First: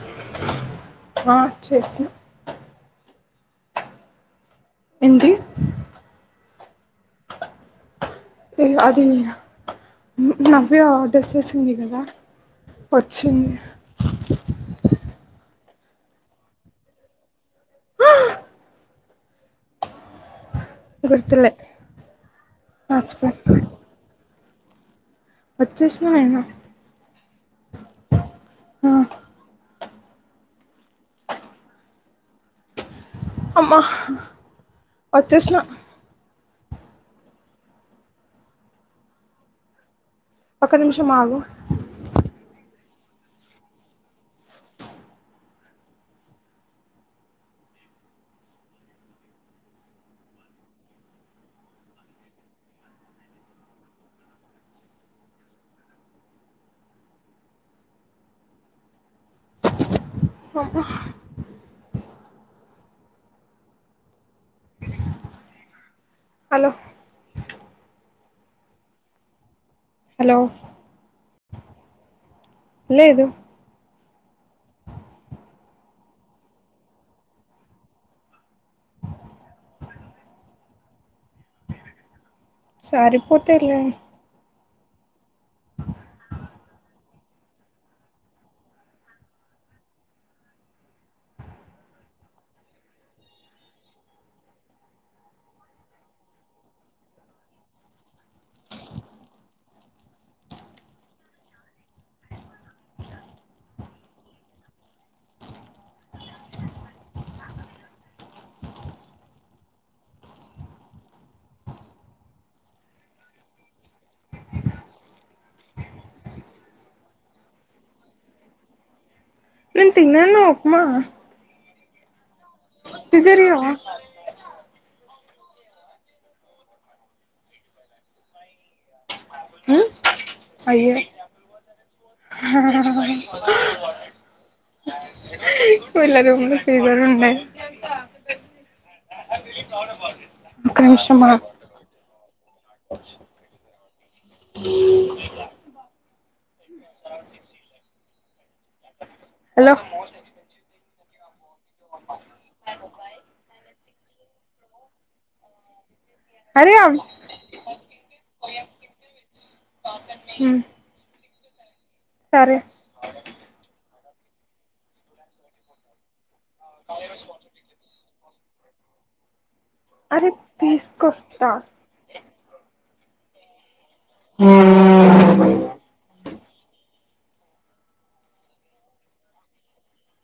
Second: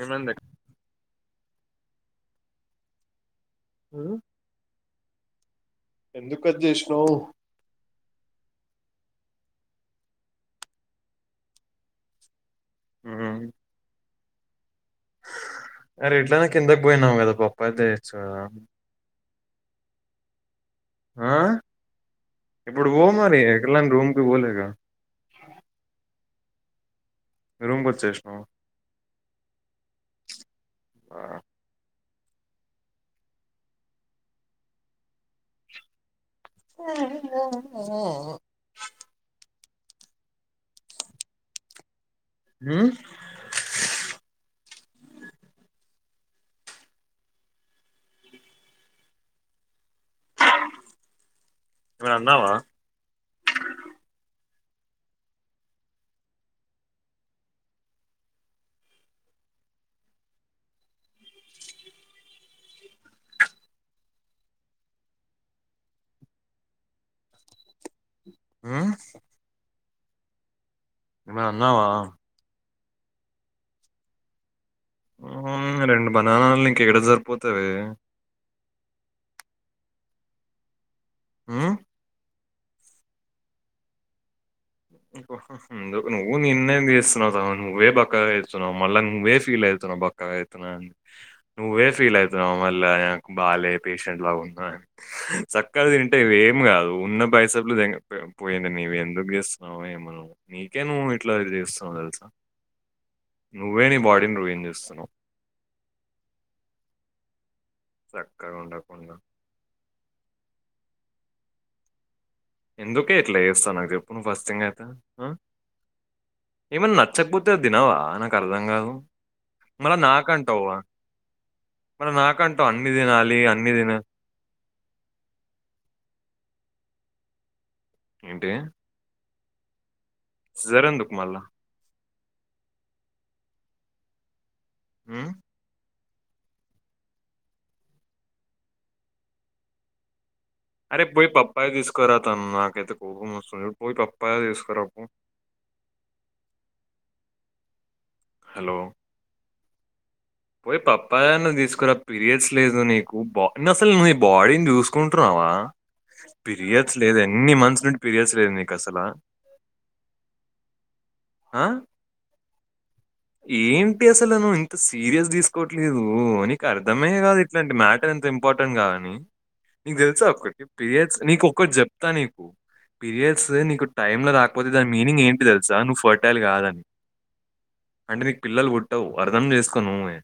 ఏమైంది మా చేసిన ఉ ఏంటి కట్ చేసినావ్ నా నవ్యా దచ్చేసింది గదా ఉమ్ వచ్చిందిగా అరే ఇట్లానే కిందకి పోయినాం కదా పప్పాయి దేయచ్చు కదా ఆ గుర్తులే ఇప్పుడు బో మర్చిపోయా మరి ఎ కలాన్ రూమ్కి బోలేగా వచ్చేశ్న వైను మీరుంకొచ్చేశిన్వ అమ్మా వచ్చేసిన ఒక్క నిమిషం ఆగు ఉ ఏమైనా అన్నావా అబ్బ హలో ఆ హలో ఏమైనా అన్నావా లేదు రెండు బనానాలు నీకెడ సరిపోతావే ఉ సరిపోతైలే ఎందుకు నువ్వు నిర్ణయం తీస్తునా తర్వాత నువ్వే బక్కగా అయితున్నావ్ మళ్ళా నువ్వే ఫీల్ అయితు బక్కగా అయితున్నండి నువ్వే ఫీల్ అయితున్నావు మళ్ళ నాకు బాలే పేషెంట్ లా ఉన్నా అని సక్కగా తింటే ఇవి ఏం కాదు ఉన్న బైసపులు పోయింది నీవి ఎందుకు జేస్ నవేమ నువు నీకే నువ్వు ఇట్లా చేస్తావు తెలుసా నువ్వే నీ బాడీని రూయంజస్తున్నావు చక్కగా ఉండకుండా ఎందుకే ఇట్లా చేస్తా నాకు చెప్పును ఫస్ట్ థింగ్ అయితే ఆ ఏమన్నా నచ్చకపోతే తినవా నాకు అర్థం కాదు నేను మళ తిన్నాను నాకంటావ ఉప్మా మల నాకంటవు అన్ని ఫిగర్ తినాలి ఇయ్యవా అన్ని తిన ఏంటి హ సీజర్ ఎందుకు మల్ల ఉ వీళ్ళ జూడు సీజర్ ఉండే ఒక అరే నిమిషం పోయి ఆగు పప్పాయ తీసుకురా తను నాకైతే కోపం మస్తుంది చూడు పోయి పప్పయ తీసుకురాపో సెవ సిక్స్టీ ఫ హలో హలో పోయి పప్పాయన్న తీసుకురా పీరియడ్స్ లేదు నీకు బా ఇన్న అసలు నువ్వు ఈ బాడీని చూసుకుంటున్నావా అరే పీరియడ్స్ అవ్ లేదు ఎన్ని మంత్స్ నుండి పీరియడ్స్ లేదు నీకు అసలా ఆ ఆ సరే ఏంటి అసల నువు ఇంత సీరియస్ తీసుకోవట్లేదు నీకు అర్థమే కాదు ఇట్లాంటి మా మ్యాటర్ ఎంత ఇంపార్టెంట్ కాదని నీకు తెలుసా అరే ఒకటి పిరియడ్స్ నీకు తీసుకొస్తా ఒక్కటి చెప్తా నీ పీరియడ్స్ నీకు టైమ్ ల రాకపోతే దాని మీనింగ్ ఏంటి తెలుసా నువ్ ఫ తల్లి గాదని అంటే నీకు పిల్లలు పుట్టవు అర్థం చేసుకో నువ్వే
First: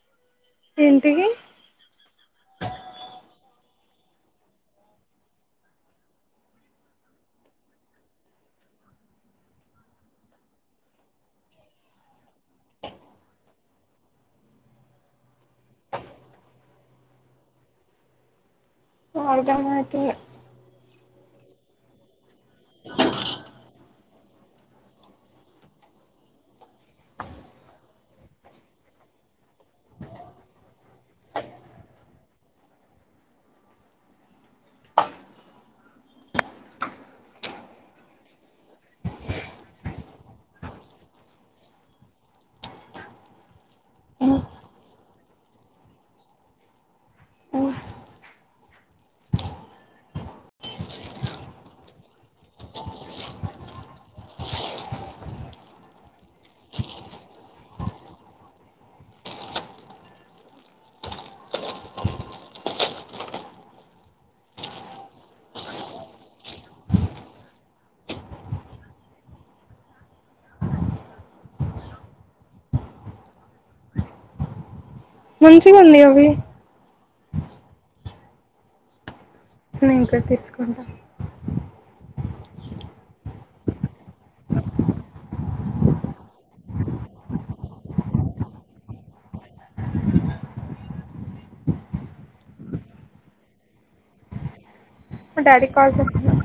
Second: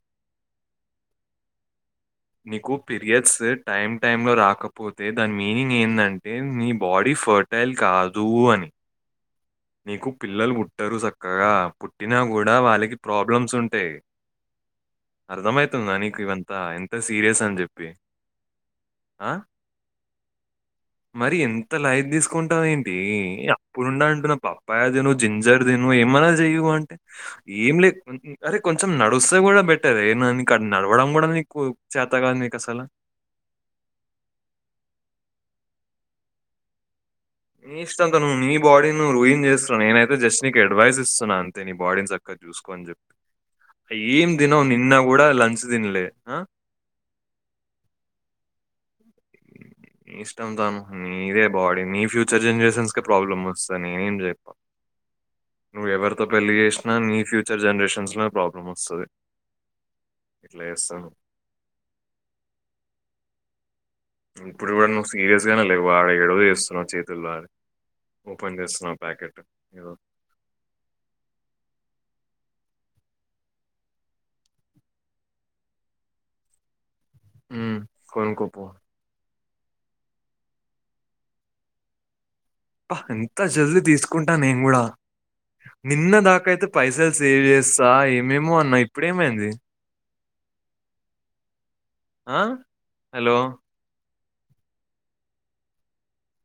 ఏంటివి నీకు పిరియడ్స్ టైం టైంలో రాకపోతే దాని మీనింగ్ ఏందంటే నీ బాడీ ఫర్టైల్ కాదు అని నీకు పిల్లలు పుట్టరు సక్కగా పుట్టినా కూడా వాళ్ళకి ప్రాబ్లమ్స్ ఉంటాయి అర్థంమైతుందా నీకు ఇవంతా ఎంత సీరియస్ అని చెప్పి ఆ అర్ధం అయితుంది మరి ఎంత లైట్ తీసుకుంటావు ఏంటి అప్నుండి అంటున్నా పప్పాయ దీను జింజర్ దిను ఏమన్నా జేయ్యి అంటే ఏం లే అరే కొంచెం నడుస్తే కూడా బెటరె నడవడం కూడా నీకు చేత కాదు నీకు అసల నీ ఇష్టం తను నీ బాడీ నువ్వు రుయిన్ చేస్తున్నావు నేనైతే జస్ట్ నీకు అడ్వైస్ ఇస్తున్నా అంతే నీ బాడీని చక్కగా జూసుకో అని జెప్పి ఏం దినవు నిన్న కూడా లంచ్ దినలే అ ఓ ఇష్టం తను నీదే బాడీ నీ ఫ్యూచర్ జనరేషన్స్కె ప్రాబ్లమ్ వస్తది నేనేం చెప్పా అ నువ్వు ఎవరితో పెళ్లి చేసినా నీ ఫ్యూచర్ జనరేషన్స్ లోనే ప్రాబ్లం వస్తది ఇట్ల ఎస్తానవ్ ఇప్పుడు కూడా నువ్వు సీరియస్ గానే లేవు ఆడ ఎడో చేస్తున్నావు చేతుల్లనే ఓపెన్ చేస్తున్నా ప్యాకెట్ ఇగో ముంచిగ ఉన్నాయ్ అవి కొనుకో పో నేను కూడా తీసుకుంటా అబ్బ ఎంత జల్దీ తీసుకుంటా నేను కూడా నిన్న దాకాయితే పైసలు సేవ్ చేస్తా ఏమేమో అన్నా ఇప్పుడేమైంది ఆ హలో మా డాడీ కాల్ చేస్తున్నారు